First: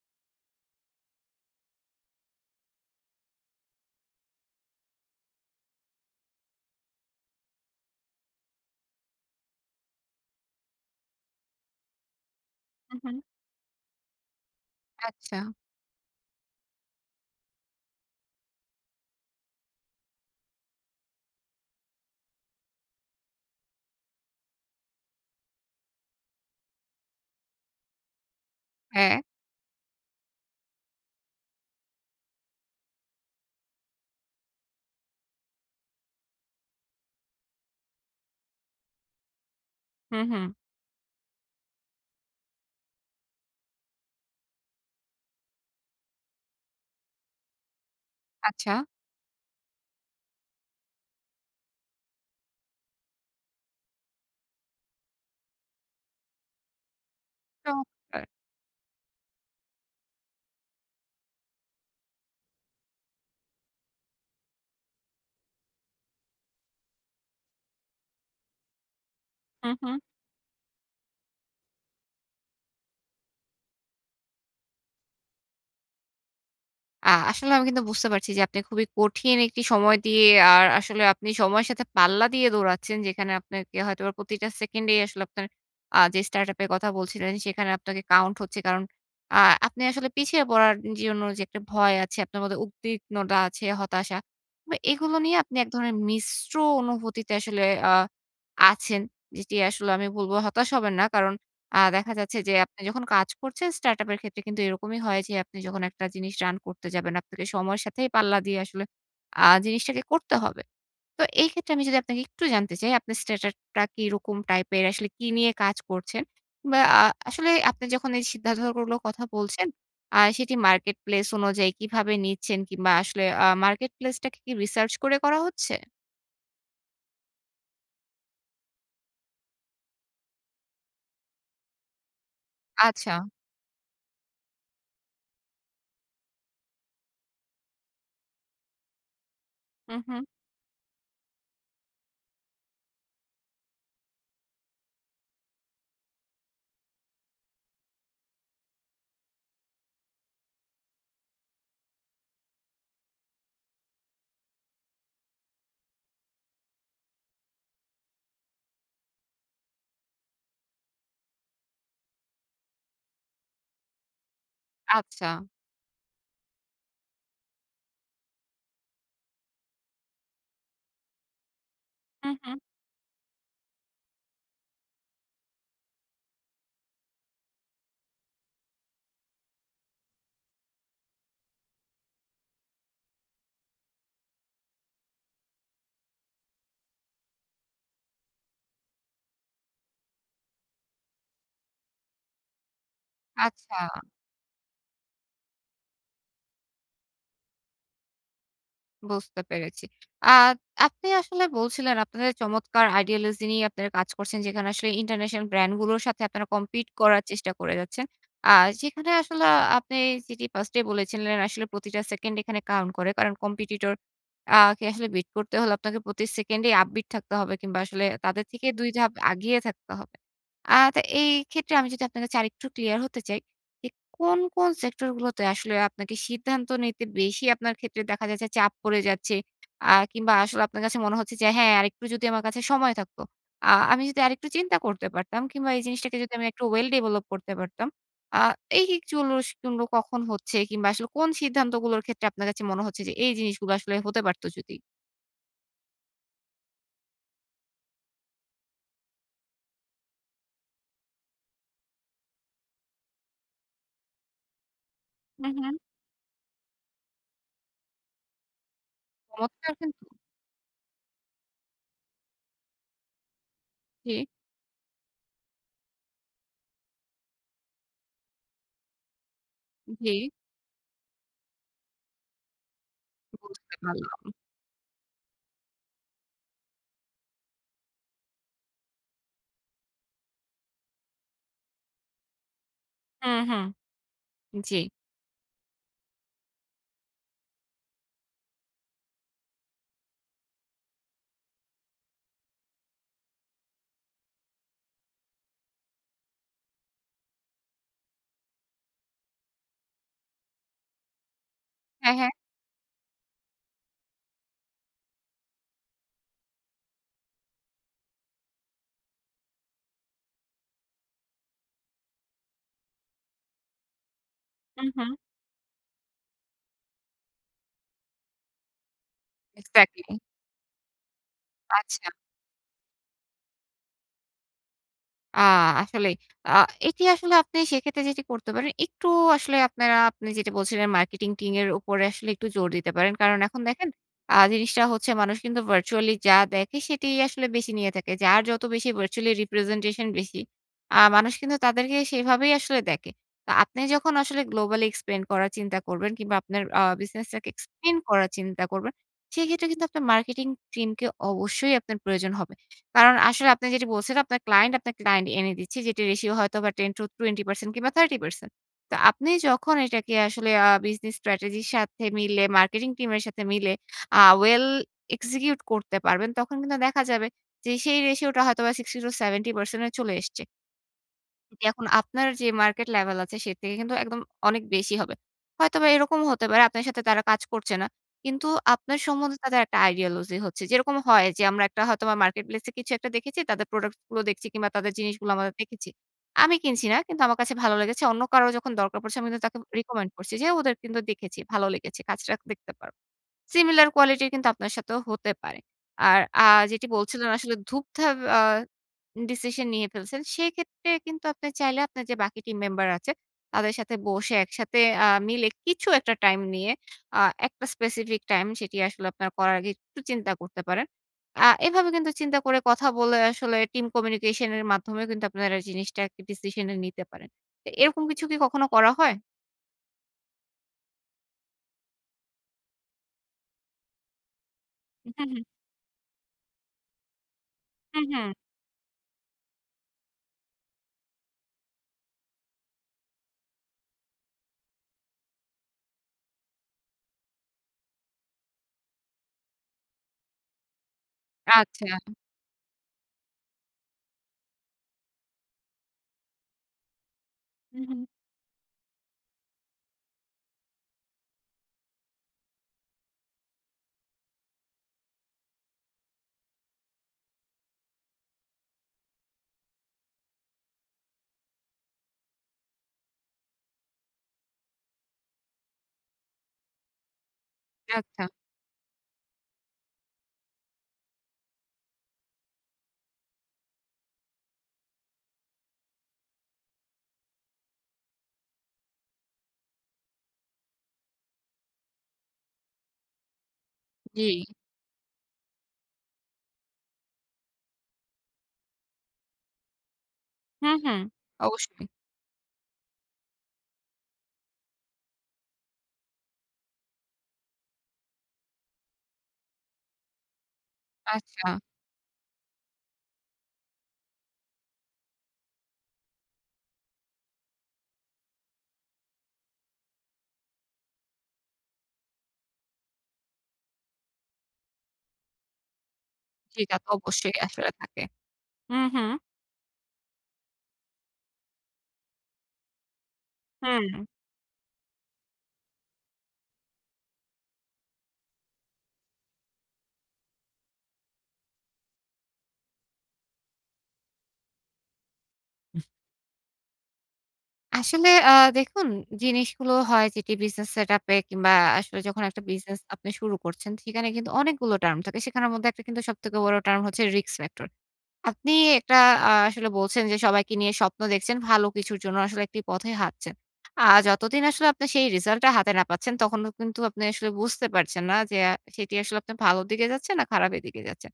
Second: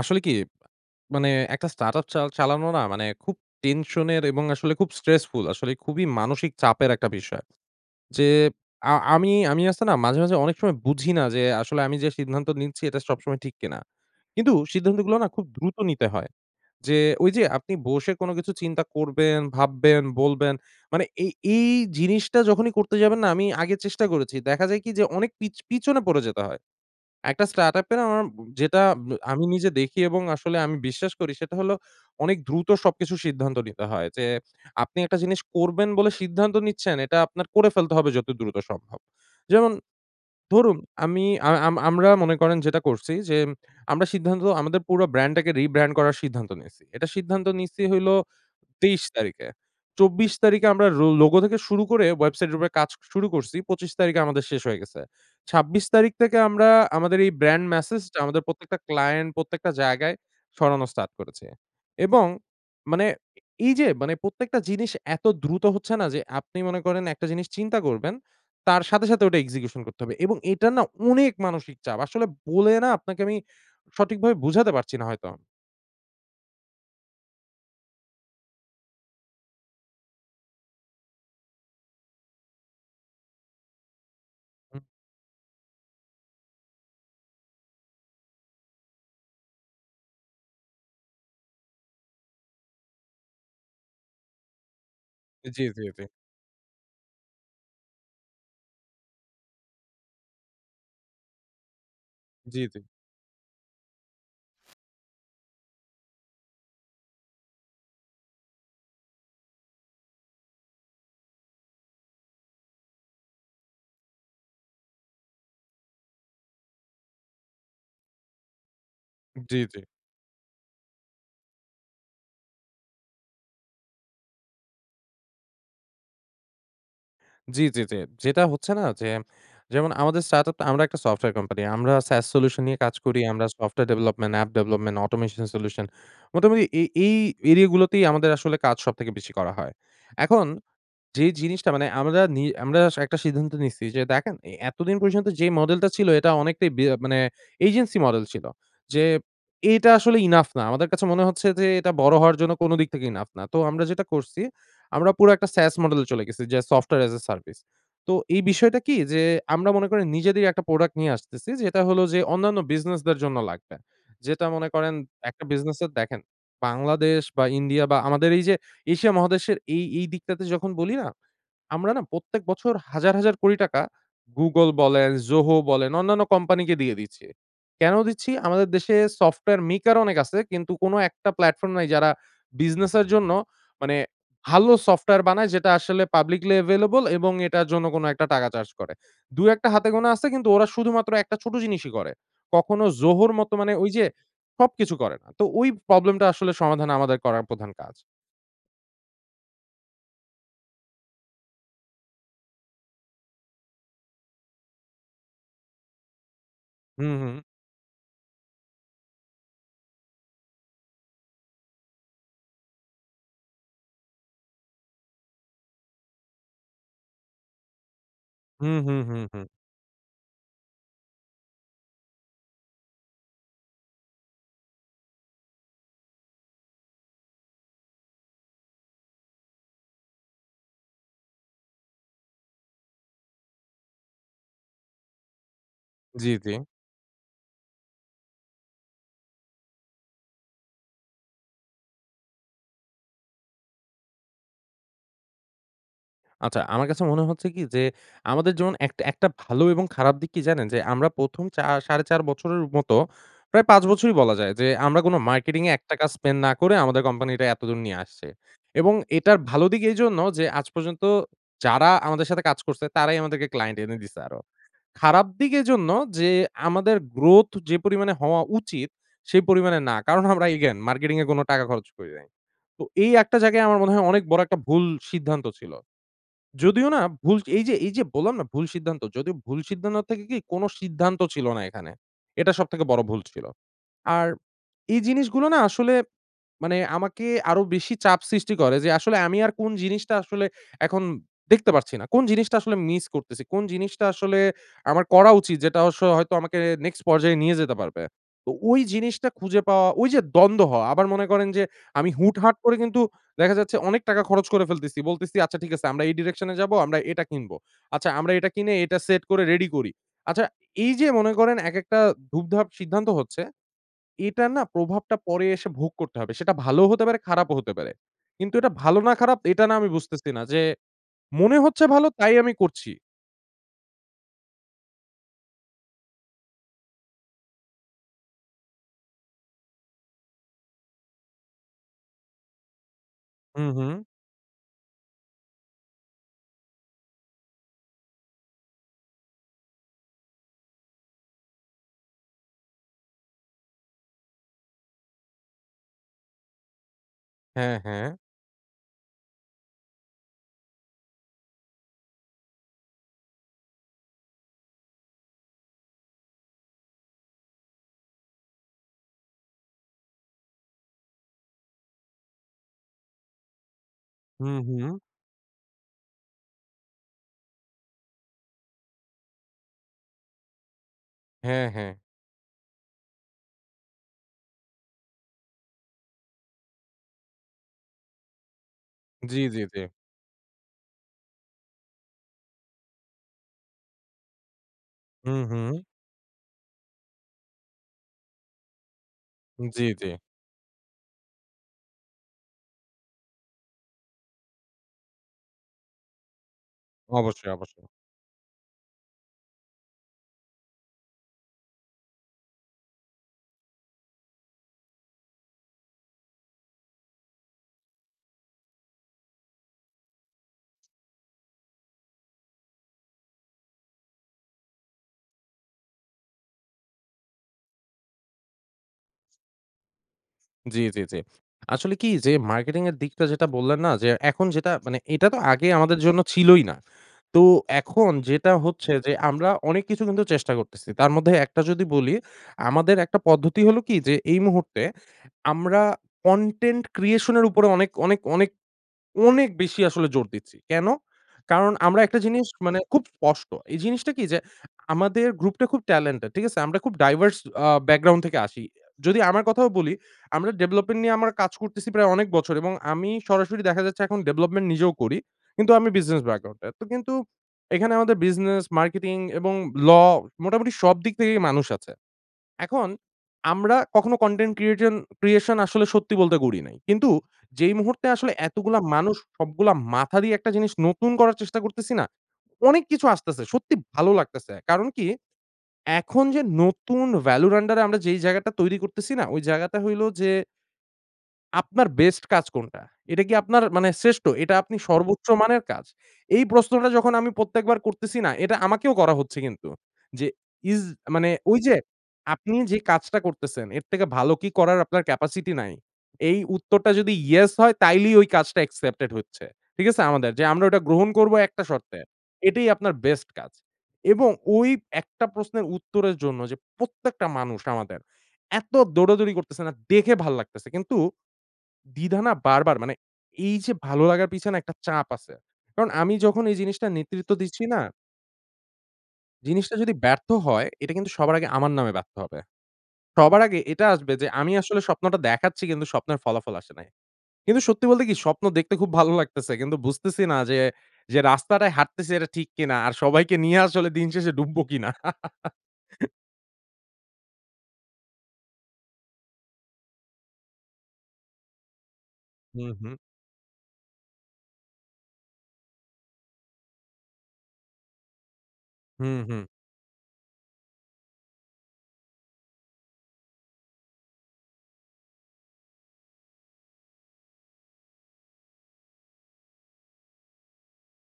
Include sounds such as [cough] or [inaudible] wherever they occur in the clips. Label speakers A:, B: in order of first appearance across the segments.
A: আসলে কি? মানে একটা স্টার্টআপ চাল চালানো না মানে খুব টেনশনের এবং আসলে খুব স্ট্রেসফুল। আসলে খুবই মানসিক চাপের একটা বিষয়। যে আ আমি, আমি আছে না মাঝে, মাঝে অনেক সময় বুঝি না যে আসলে আমি যে সিদ্ধান্ত নিচ্ছি
B: হু,
A: এটা
B: হু।
A: সবসময় ঠিক কিনা। কিন্তু সিদ্ধান্তগুলা না
B: আচ্ছা।
A: খুব দ্রুত নিতে হয়। যে, ওইযে আপনি বসে কোনো কিছু চিন্তা করবেন, ভাববেন, বলবেন। মানে এই এই জিনিসটা যখনই করতে যাবেন না? আমি আগে চেষ্টা করেছি, দেখা যায় কি? যে অনেক পিছ পিছনে পড়ে যেতে হয়। একটা স্টার্টআপ এ অম যেটা
B: হ্যাঁ।
A: আমি নিজে দেখি এবং আসলে আমি বিশ্বাস করি সেটা হলো অনেক দ্রুত সবকিছু সিদ্ধান্ত নিতে হয়। যে আপনি একটা জিনিস করবেন বলে সিদ্ধান্ত নিচ্ছেন, এটা আপনার করে ফেলতে হবে যত দ্রুত সম্ভব। যেমন
B: হুম, হুম।
A: ধরুন, আমি আম আম আমরা মনে করেন যেটা করছি যে, আমরা সিদ্ধান্ত আমাদের পুরো ব্র্যান্ডটাকে রিব্র্যান্ড করার সিদ্ধান্ত নিছি। এটা সিদ্ধান্ত নিছি হইলো
B: আচ্ছা।
A: ২৩ তারিখে। ২৪ তারিখে আমরা রো লোগো থেকে শুরু করে ওয়েবসাইটের উপরে কাজ শুরু করছি। ২৫ তারিখে আমাদের শেষ হয়ে গেছে। ২৬ তারিখ থেকে আমরা আমাদের এই ব্র্যান্ড মেসেজটা
B: চমৎকার!
A: আমাদের প্রত্যেকটা ক্লায়েন্ট, প্রত্যেকটা জায়গায় ছড়ানো স্টার্ট করেছি। এবং মানে এইযে মানে প্রত্যেকটা জিনিস এত দ্রুত হচ্ছে না যে আপনি মনে করেন একটা জিনিস চিন্তা করবেন, তার সাথে, সাথে ওটা
B: হুম,
A: এক্সিকিউশন
B: হুম।
A: করতে হবে। এবং এটা না অনেক মানসিক চাপ। আসলে বলে না আপনাকে আমি সঠিকভাবে বোঝাতে পারছি না হয়তো।
B: আ আসলে আমি কিন্তু বুঝতে পারছি যে আপনি খুবই কঠিন একটি সময় দিয়ে আর আসলে আপনি সময়ের সাথে পাল্লা দিয়ে দৌড়াচ্ছেন। যেখানে আপনাকে হয়তোবা প্রতিটা
A: হুম।
B: সেকেন্ডেই আসলে আপনার আ যে startup এর কথা বলছিলেন সেখানে আপনাকে count হচ্ছে। কারণ, আ আপনি আসলে পিছিয়ে পড়ার জন্য যে একটা ভয় আছে, আপনার মধ্যে উদ্বিগ্নতা আছে, হতাশা। আ এগুলো নিয়ে আপনি
A: জি,
B: এক
A: জি,
B: ধরনের
A: জি।
B: মিশ্র অনুভূতিতে আসলে আ আছেন। যেটি আসলে আমি বলবো হতাশ হবেন না। কারণ, আ দেখা যাচ্ছে যে
A: জি, জি।
B: আপনি যখন কাজ করছেন startup এর ক্ষেত্রে কিন্তু এরকমই হয় যে, আপনি যখন একটা জিনিস run করতে যাবেন আপনাকে সময়ের সাথে পাল্লা দিয়ে আসলে আ জিনিসটাকে করতে হবে। তো এইক্ষেত্রে আমি যদি আপনাকে একটু জানতে চাই আপনার startup টা কিরকম টাইপের আসলে কী নিয়ে কাজ করছেন। আ আসলে আপনি যখন এই সিদ্ধান্তগুলোর কথা
A: জি
B: বলছেন
A: জি।
B: আ সেটি marketplace অনুযায়ী কিভাবে নিচ্ছেন কিংবা, আসলে আ marketplace টাকে কি research করে করা হচ্ছে?
A: জি, জি, জি। যেটা হচ্ছে না যে যেমন আমাদের startup টা আমরা একটা software কোম্পানি আমরা SAS solution নিয়ে কাজ করি।
B: আচ্ছা।
A: আমরা software development, app development, automation development মোটামুটি এ এই এরিয়াগুলোতেই আমাদের আসলে কাজ সবথেকে বেশি করা হয়।
B: হু, হু।
A: এখন যে জিনিসটা মানে আমরা নি আমরা একটা সিদ্ধান্ত নিচ্ছি যে দেখেন, এ এতদিন পর্যন্ত যে মডেলটা ছিল, এটা অনেকটাই বে মানে agency মডেল ছিল। যে এটা আসলে enough না। আমাদের কাছে মনে হচ্ছে যে এটা বড় হওয়ার জন্য কোন দিক থেকে enough না। তো আমরা যেটা করছি, আমরা পুরো একটা SAS মডেলে চলে গেছি। যে software as a service তো এই বিষয়টা কি যে আমরা মনে করেন নিজেদের একটা প্রোডাক্ট নিয়ে আসতেছি। যেটা হলো যে অন্যান্য বিজনেসদের জন্য লাগবে। যেটা মনে করেন একটা
B: আচ্ছা।
A: বিজনেসের দেখেন। বাংলাদেশ বা, ইন্ডিয়া বা, আমাদের এইযে এশিয়া মহাদেশের এই এই দিকটাতে যখন বলি না? আমরা না
B: হু,
A: প্রত্যেক
B: হু।
A: বছর হাজার হাজার কোটি টাকা Google বলেন, ZOHO বলেন, অন্যান্য কোম্পানিকে দিয়ে দিচ্ছি। কেন দিচ্ছি? আমাদের দেশে software maker অনেক আছে। কিন্তু কোন একটা platform নাই যারা বিজনেসের জন্য মানে ভালো software বানায় যেটা আসলে publicly available এবং এটার জন্য কোন ১ টাকা চার্জ করে। ২ ১ হাতে গোনা আছে কিন্তু ওরা শুধুমাত্র একটা ছোট জিনিসই করে। কখনো ZOHO-র মতো মানে
B: আচ্ছা।
A: ওইযে সবকিছু করে না। তো ওই প্রবলেমটা আসলে সমাধান আমাদের করার প্রধান কাজ।
B: বুঝতে পেরেছি। আ আপনি আসলে বলছিলেন আপনাদের চমৎকার ideology নিয়ে আপনারা কাজ করছেন। যেখানে আসলে ইন্টারন্যাশনাল brand গুলোর সাথে আপনারা compete
A: হুম,
B: করার
A: হুম।
B: চেষ্টা করে যাচ্ছেন। আ যেখানে আসলে আ আপনি যেটি first এই বলেছিলেন আসলে প্রতিটা সেকেন্ড এখানে count করে। কারণ, competitor আ কে আসলে beat করতে হলে আপনাকে প্রতি সেকেন্ডে upbeat থাকতে হবে কিংবা, আসলে তাদের থেকে
A: হুম,
B: ২
A: হুম,
B: ধাপ
A: হুম, হুম।
B: এগিয়ে থাকতে হবে। আ তা এইক্ষেত্রে আমি যদি আপনার কাছে আরেকটু ক্লিয়ার হতে চাই, যে কোন, কোন সেক্টরগুলোতে আসলে আপনাকে সিদ্ধান্ত নিতে বেশি আপনার ক্ষেত্রে দেখা যায় যে চাপ পড়ে যাচ্ছে। আ কিংবা, আসলে আপনার কাছে মনে হচ্ছে যে, হ্যাঁ, আরেকটু যদি আমার কাছে সময় থাকত। আ আমি যদি আরেকটু চিন্তা করতে পারতাম কিংবা এই জিনিসটাকে
A: জী,
B: যদি আমি
A: জী।
B: একটু well develop করতে পারতাম। আ এই এই জিনিসগুলো কখন হচ্ছে কিংবা, আসলে কোন সিদ্ধান্তগুলোর ক্ষেত্রে আপনার কাছে মনে হচ্ছে যে এই জিনিসগুলো আসলে হতে পারত যদি?
A: আচ্ছা, আমার কাছে মনে হচ্ছে কি যে, আমাদের যেমন একটা একটা ভালো এবং খারাপ দিক কি জানেন? যে আমরা প্রথম চা ৪.৫ বছরের মতো প্রায় ৫ বছরই বলা যায় যে আমরা কোন
B: হুম,
A: মার্কেটিংয়ে
B: হুম।
A: ১ টাকা spend না করে আমাদের কোম্পানিটা এতদূর নিয়ে আসছি এবং এটার ভালো
B: চমৎকার
A: দিক
B: কিন্তু!
A: এইজন্য যে আজ পর্যন্ত যারা আমাদের সাথে কাজ করছে, তারাই আমাদেরকে ক্লায়েন্ট এনে দিছে
B: জী।
A: আরো। খারাপ দিক এজন্য যে আমাদের growth যে পরিমাণে হওয়া উচিত, সে পরিমাণে না। কারণ
B: জী।
A: আমরা again মার্কেটিংয়ে কোন টাকা খরচ করি নাই। তো এই একটা জায়গায়
B: বুঝতে
A: আমার মনে হয় অনেক
B: পারলাম।
A: বড় একটা ভুল সিদ্ধান্ত ছিল। যদিও না ভুল এইযে এইযে বললাম না ভুল সিদ্ধান্ত। যদি ভুল সিদ্ধান্ত থেকে কি কোন সিদ্ধান্ত ছিল না এখানে। এটা সবথেকে বড় ভুল
B: হুম,
A: ছিল।
B: হুম,
A: আর
B: জী।
A: এই জিনিসগুলো না আসলে মানে আমাকে আরো বেশি চাপ সৃষ্টি করে যে, আসলে আমি আর কোন জিনিসটা আসলে এখন দেখতে পারছি না। কোন জিনিসটা আসলে মিস করতেছি। কোন জিনিসটা আসলে আমার করা উচিত যেটা অবশ্য হয়তো আমাকে next পর্যায়ে নিয়ে যেতে পারবে। তো ওই জিনিসটা খুঁজে পাওয়া, ঐযে দ্বন্দ্ব হওয়া। আবার মনে করেন যে আমি
B: হ্যাঁ, হ্যাঁ।
A: হুটহাট করে কিন্তু দেখা যাচ্ছে অনেক টাকা খরচ করে ফেলতেছি। বলতেছি আচ্ছা ঠিক আছে আমরা এই direction এ যাবো, আমরা এটা কিনবো। আচ্ছা, আমরা এটা কিনে এটা সেট করে রেডি করি। আচ্ছা, এইযে মনে করেন এক একটা ধুপ-ধাপ সিদ্ধান্ত হচ্ছে। এটার না
B: হুম, হুম।
A: প্রভাবটা পরে এসে ভোগ করতে হবে। সেটা ভালোও হতে পারে, খারাপও হতে পারে। কিন্তু এটা ভালো না খারাপ এটা না আমি
B: exactly।
A: বুঝতেছি না। যে মনে হচ্ছে ভালো
B: আচ্ছা।
A: তাই আমি করছি।
B: আ আসলেই। আ এটি আসলে আপনি সেক্ষেত্রে যেটি করতে পারেন, একটু আসলে আপনারা আপনি যেটি বলছিলেন মার্কেটিং টিমের উপরে আসলে একটু জোর দিতে পারেন। কারণ এখন
A: হু, হু।
B: দেখেন আ জিনিসটা হচ্ছে মানুষ কিন্তু virtually যা দেখে সেটিই আসলে বেশি নিয়ে থাকে। যার যত বেশি virtually representation বেশি, আ মানুষ কিন্তু তাদেরকে সেভাবেই আসলে দেখে। তো আপনি যখন আসলে globally expand করার চিন্তা করবেন কিংবা আপনার আ business টাকে
A: হ্যাঁ,
B: expand
A: হ্যাঁ।
B: করার চিন্তা করবেন, সেইক্ষেত্রে কিন্তু আপনার মার্কেটিং টিমকে অবশ্যই আপনার প্রয়োজন হবে। কারণ আসলে আপনি যেটা বলছেন আপনার ক্লায়েন্ট, আপনার ক্লায়েন্ট এনে দিচ্ছে, যেটির ratio হয়তো 10-20% কিংবা 30%। তো আপনি যখন এটাকে আসলে আ business strategy র সাথে মিলে, marketing team এর সাথে মিলে আ
A: হু,
B: well
A: হু।
B: execute করতে পারবেন, তখন কিন্তু দেখা যাবে যে সেই ratio টা হয়তো বা 60-70 এ চলে এসছে। জি
A: হ্যাঁ,
B: এখন
A: হ্যাঁ।
B: আপনার যেই market level আছে সে থেকে কিন্তু একদম অনেক বেশি হবে। হয়তোবা এরকমও হতে পারে আপনার সাথে তারা কাজ করছে না। কিন্তু আপনার সম্বন্ধে
A: জি, জি,
B: তাদের
A: জি।
B: একটা ideology হচ্ছে। যেরকম হয় যে আমরা হয়তোবা Marketplace এ কিছু একটা দেখেছি, তাদের product গুলো দেখছি কিংবা তাদের জিনিসগুলো
A: হুম,
B: আমরা
A: হুম।
B: দেখেছি। আমি কিনছি না, কিন্তু আমার কাছে ভালো লেগেছে, অন্য কারোর যখন দরকার পড়ছে আমি কিন্তু তাকে
A: জি, জি।
B: recommend করছি যে ওদের কিন্তু দেখেছি, ভালো লেগেছে, কাজটা দেখতে পারো। Similar quality র কিন্তু আপনার সাথেও হতে পারে। আর আ যেটি বলছিলেন
A: অবশ্যই,
B: আসলে
A: অবশ্যই।
B: ধুপধাপ অ্যা ডিসিশন নিয়ে ফেলছেন, সেক্ষেত্রে কিন্তু আপনি চাইলে আপনার যে বাকি টিম মেম্বার আছে, তাদের সাথে বসে একসাথে আ মিলে কিছু একটা time নিয়ে, আ একটা specific time সেটি আসলে আপনার করার আগে একটু চিন্তা করতে পারেন। আ এভাবে কিন্তু চিন্তা করে কথা বলে আসলে team communication এর মাধ্যমেও কিন্তু আপনারা জিনিসটা decision এ নিতে পারেন। এরকম কিছু কি কখনো করা হয়?
A: জি, জি, জি। আসলে কি যে মার্কেটিং এর দিকটা যেটা বললেন না? যে এখন যেটা মানে
B: হুম,
A: এটা
B: হ্যাঁ,
A: তো
B: হুম।
A: আগে আমাদের জন্য ছিলই না। তো
B: হ্যাঁ,
A: এখন
B: হ্যাঁ।
A: যেটা হচ্ছে যে আমরা অনেক কিছু চেষ্টা করতেছি। তার মধ্যে একটা যদি বলি। আমাদের একটা পদ্ধতি হলো কি যে এই মুহূর্তে আমরা content creation এর উপরে অনেক, অনেক, অনেক, অনেক বেশি আসলে জোর দিচ্ছি। কেন? কারণ
B: আচ্ছা।
A: আমরা একটা জিনিস মানে খুব স্পষ্ট। এই জিনিসটা কি যে আমাদের গ্রুপ টা খুব talented, ঠিক আছে? আমরা খুব diverse আ
B: হু, হু।
A: ব্যাকগ্রাউন্ড থেকে আসি। যদি আমার কথাও বলি, আমরা ডেভলপমেন্ট নিয়ে আমরা কাজ করতেছি প্রায় অনেক বছর। এবং আমি সরাসরি দেখা যাচ্ছে এখন ডেভলপমেন্ট নিজেও করি। কিন্তু আমি বিজনেস ব্যাকগ্রাউন্ডে। তো কিন্তু এখানে আমাদের বিজনেস, মার্কেটিং এবং law মোটামুটি সব দিক থেকেই মানুষ আছে। এখন আমরা কখনো কনটেন্ট ক্রিয়েটন creation আসলে সত্যি বলতে করি নাই। কিন্তু যেই মুহূর্তে
B: আচ্ছা।
A: আসলে এতগুলা মানুষ সবগুলা মাথা দিয়ে একটা জিনিস নতুন করার চেষ্টা করতেছি না? অনেক কিছু আসতেছে। সত্যি ভালো লাগতেছে। কারণ কি? এখন যে নতুন ভ্যালুর আন্ডারে আমরা যেই জায়গাটা তৈরি করতেছি না? ওই জায়গাটা হইলো যে আপনার বেস্ট কাজ কোনটা? এটা কি আপনার মানে শ্রেষ্ঠ?
B: জি।
A: এটা আপনি সর্বোচ্চ মানের কাজ। এই প্রশ্নটা যখন আমি প্রত্যেকবার করতেছি না এটা আমাকেও করা হচ্ছে কিন্তু। যে
B: হুম,
A: ইজ
B: হুম।
A: মানে ওই যে
B: অবশ্যই।
A: আপনি যে কাজটা করতেছেন, এর থেকে ভালো কি করার আপনার capacity নাই? এই উত্তরটা যদি "ইয়েস" হয় তাইলেই ওই কাজটা accepted হচ্ছে। ঠিক আছে আমাদের। যে আমরা ওটা গ্রহণ করব
B: আচ্ছা।
A: একটা শর্তে। এটাই আপনার বেস্ট কাজ। এবং ওই একটা প্রশ্নের উত্তরের জন্য যে প্রত্যেকটা মানুষ আমাদের এত দৌড়াদৌড়ি করতেছে না? দেখে ভাল লাগতেছে। কিন্তু দ্বিধা না বারবার মানে এই যে ভালো লাগার পিছনে একটা চাপ আছে। কারণ আমি যখন এই জিনিসটা
B: সেটাতো
A: নেতৃত্ব
B: অবশ্যই
A: দিচ্ছি
B: আসলে
A: না?
B: থাকে। হুম, হুম।
A: জিনিসটা যদি ব্যর্থ হয় এটা কিন্তু সবার আগে আমার নামে ব্যর্থ হবে। সবার আগে এটা
B: হুম।
A: আসবে যে আমি আসলে স্বপ্নটা দেখাচ্ছি কিন্তু স্বপ্নের ফলাফল আসে নাই। কিন্তু সত্যি বলতে কি? স্বপ্ন দেখতে খুব ভালো লাগতেছে। কিন্তু বুঝতেছি না যে, যে রাস্তাটায় হাঁটতেছি এটা ঠিক কিনা। আর সবাইকে নিয়ে আসলে দিন শেষে ডুবব কিনা। [laughs]
B: আসলে আ দেখুন জিনিসগুলো হয় যেটি বিজনেস সেটআপে কিংবা আসলে যখন একটা
A: হু,
B: বিজনেস
A: হু।
B: আপনি শুরু করছেন সেখানে কিন্তু অনেকগুলো টার্ম থাকে। সেখানের মধ্যে একটা কিন্তু সবথেকে বড় টার্ম হচ্ছে risk factor. আপনি একটা
A: হু,
B: আ
A: হু।
B: আসলে বলছেন যে সবাইকে নিয়ে স্বপ্ন দেখছেন। ভালো কিছুর জন্য আসলে একটি পথেই হাঁটছেন। আ যতদিন আসলে আপনি সেই রেজাল্ট টা হাতে না পাচ্ছেন, তখনও কিন্তু আপনি আসলে বুঝতে পারছেন না যে অ্যা সেটি আসলে আপনি ভালোর দিকে যাচ্ছে না খারাপের দিকে যাচ্ছে।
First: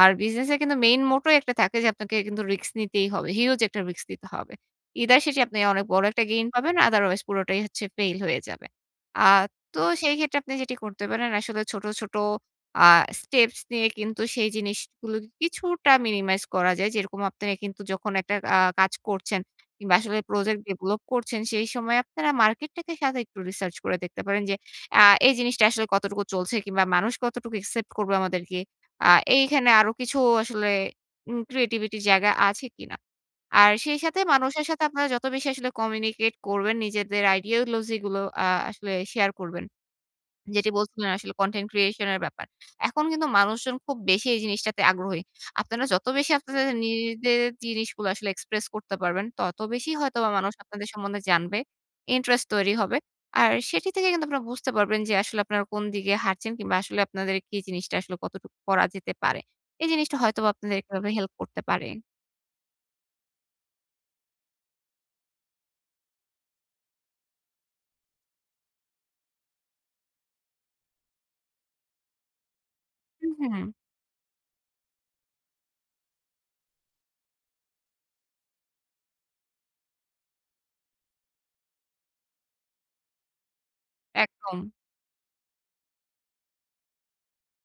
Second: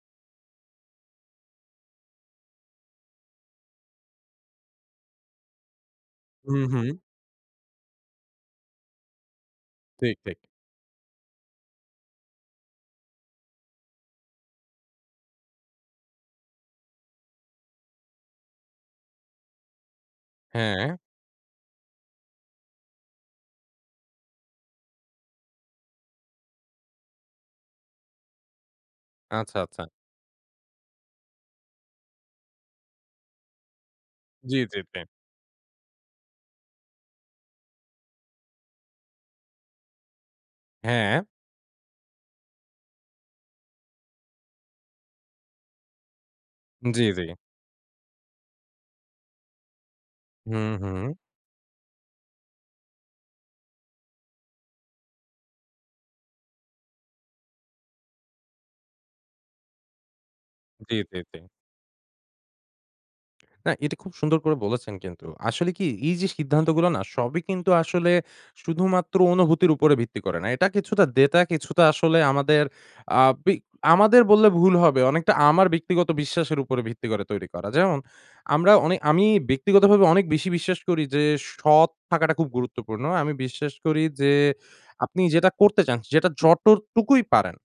B: আর বিজনেস এ কিন্তু মেইন motto একটা থাকে যে আপনাকে কিন্তু রিস্ক নিতেই হবে। হিউজ একটা রিস্ক নিতে হবে। either শেষে আপনি অনেক বড় একটা গেইন
A: হু,
B: পাবেন,
A: হু।
B: otherwise পুরোটাই হচ্ছে ফেল হয়ে যাবে। আ তো সেই
A: ঠিক, ঠিক।
B: ক্ষেত্রে আপনি যেটি করতে পারেন আসলে ছোট, ছোট আ স্টেপস নিয়ে কিন্তু সেই জিনিসগুলো কিছুটা minimize করা যায়। যেরকম আপনারা কিন্তু যখন একটা আ কাজ করছেন। কিংবা আসলে প্রজেক্ট
A: হ্যাঁ।
B: ডেভেলপ করছেন, সেই সময় আপনারা মার্কেটটাকে সাথে একটু রিসার্চ করে দেখতে পারেন। যে আ এই জিনিসটা আসলে কতটুকু চলছে? কিংবা মানুষ কতটুকু একসেপ্ট করবে আমাদেরকে? আ
A: আচ্ছা,
B: এইখানে
A: আচ্ছা।
B: আরো কিছু আসলে উম creativity র জায়গা আছে কিনা? আর সেই সাথে
A: জি,
B: মানুষের
A: জি,
B: সাথে
A: জি।
B: আপনারা যত বেশি আসলে communicate করবেন, নিজেদের ideology গুলো আ আসলে শেয়ার করবেন। যেটি বলছিলেন
A: হ্যাঁ।
B: আসলে content creation এর ব্যাপার। এখন কিন্তু মানুষজন খুব বেশি এই জিনিসটাতে আগ্রহী। আপনারা যত বেশি আপনাদের
A: জি, জি।
B: নিজের জিনিসগুলো আসলে express করতে পারবেন, তত বেশি হয়তোবা মানুষ
A: হু,
B: আপনাদের
A: হু।
B: সম্বন্ধে জানবে, ইন্টারেস্ট তৈরি হবে। আর সেটি থেকে কিন্তু আপনারা বুঝতে পারবেন যে আসলে আপনারা কোন দিকে হাঁটছেন কিংবা আসলে আপনাদের কি জিনিসটা আসলে কতটুকু করা যেতে পারে। এই জিনিসটা হয়তোবা আপনাদের
A: জি,
B: এভাবে
A: জি,
B: হেল্প
A: জি।
B: করতে পারে।
A: না, এটা খুব সুন্দর করে বলেছেন কিন্তু। আসলে কি? এইযে সিদ্ধান্তগুলা না, সবই কিন্তু আসলে শুধুমাত্র অনুভূতির উপরে ভিত্তি করে না। এটা কিছুটা ডেটা কিছুটা আসলে আমাদের আ বিগ
B: উহু।
A: আমাদের বললে ভুল হবে, অনেকটা আমার ব্যক্তিগত বিশ্বাসের উপর ভিত্তি করে তৈরি করা। যেমন, আমরা অনে আমি ব্যক্তিগতভাবে অনেক বেশি বিশ্বাস করি যে, সৎ থাকাটা খুব গুরুত্বপূর্ণ। আমি বিশ্বাস করি যে
B: একদম।
A: আপনি যেটা করতে চান, যেটা যতটুকুই পারেন,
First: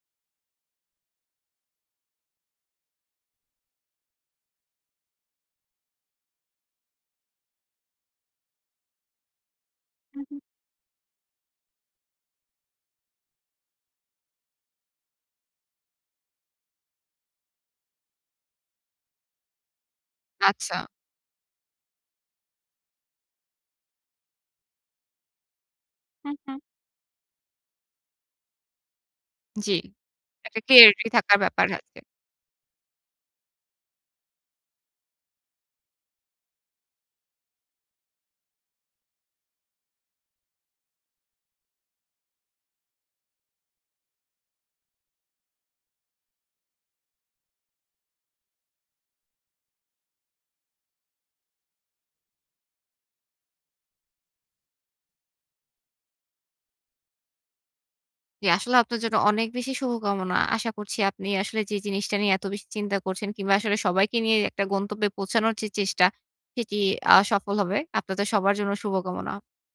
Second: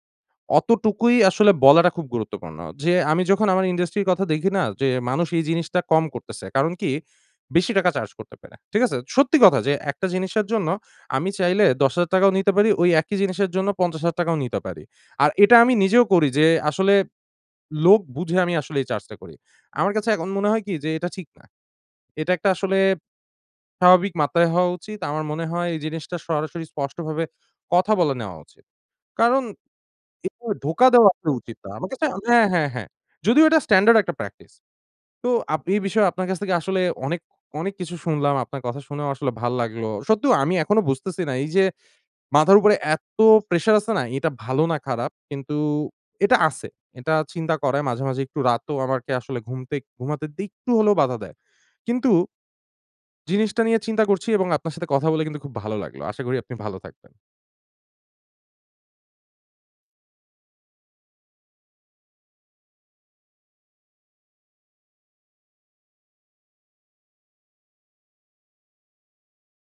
A: অতটুকুই আসলে বলাটা খুব গুরুত্বপূর্ণ। যে আমি যখন আমার industry র কথা দেখি না? যে, মানুষ এই জিনিসটা কম করতেছে, কারণ কি? বেশি টাকা চার্জ করতে পারে, ঠিক আছে? সত্যি কথা যে, একটা
B: হু, হু।
A: জিনিসের জন্য আমি চাইলে ১০,০০০ টাকাও নিতে পারি, ওই একই জিনিসের জন্য ৫০,০০০ টাকাও নিতে পারি, আর এটা আমি নিজেও করি যে, আসলে লোক বুঝে আমি আসলে এই চার্জটা করি। আমার কাছে এখন মনে হয় কি?
B: আচ্ছা।
A: যে এটা ঠিক না। এটা একটা আসলে স্বাভাবিক মাত্রায় হওয়া উচিত। আমার মনে হয় এই জিনিসটা
B: হু, হু।
A: সরাসরি স্পষ্টভাবে কথা বলে নেওয়া উচিত। কারণ,
B: জি,
A: এভাবে
B: একটা
A: ধোঁকা
B: clarity
A: দেওয়া তো
B: থাকার
A: উচিত
B: ব্যাপার
A: না। আমার
B: আছে।
A: কাছে হ্যাঁ, হ্যাঁ, হ্যাঁ। যদিও এটা standard একটা practice. তো আপ এই বিষয়ে আপনার কাছ থেকে আসলে অনেক, অনেক কিছু শুনলাম, আপনার কথা শুনেও আসলে ভাল লাগলো। সত্যি ক আমি এখনো বুঝতেছি না এইযে, মাথার উপরে এত প্রেশার আছে না, এটা ভালো না খারাপ? কিন্তু এটা আছে। এটা চিন্তা করায় মাঝে, মাঝে একটু রাতও আমাকে আসলে ঘুমতে ঘুমাতে দিতে একটু হলেও বাধা দেয়। কিন্তু, জিনিসটা নিয়ে চিন্তা করছি এবং আপনার সাথে কথা বলে কিন্তু খুব ভালো লাগলো। আশা করি আপনি ভালো থাকবেন।
B: জি, আসলেও আপনার জন্য অনেক বেশি শুভকামনা। আশা করছি আপনি আসলে যে জিনিসটা নিয়ে এত বেশি চিন্তা করছেন কিংবা, আসলে সবাইকে নিয়ে একটা গন্তব্যে পৌঁছানোর যে চেষ্টা, সেটি আ সফল হবে। আপনাদের সবার জন্য শুভকামনা।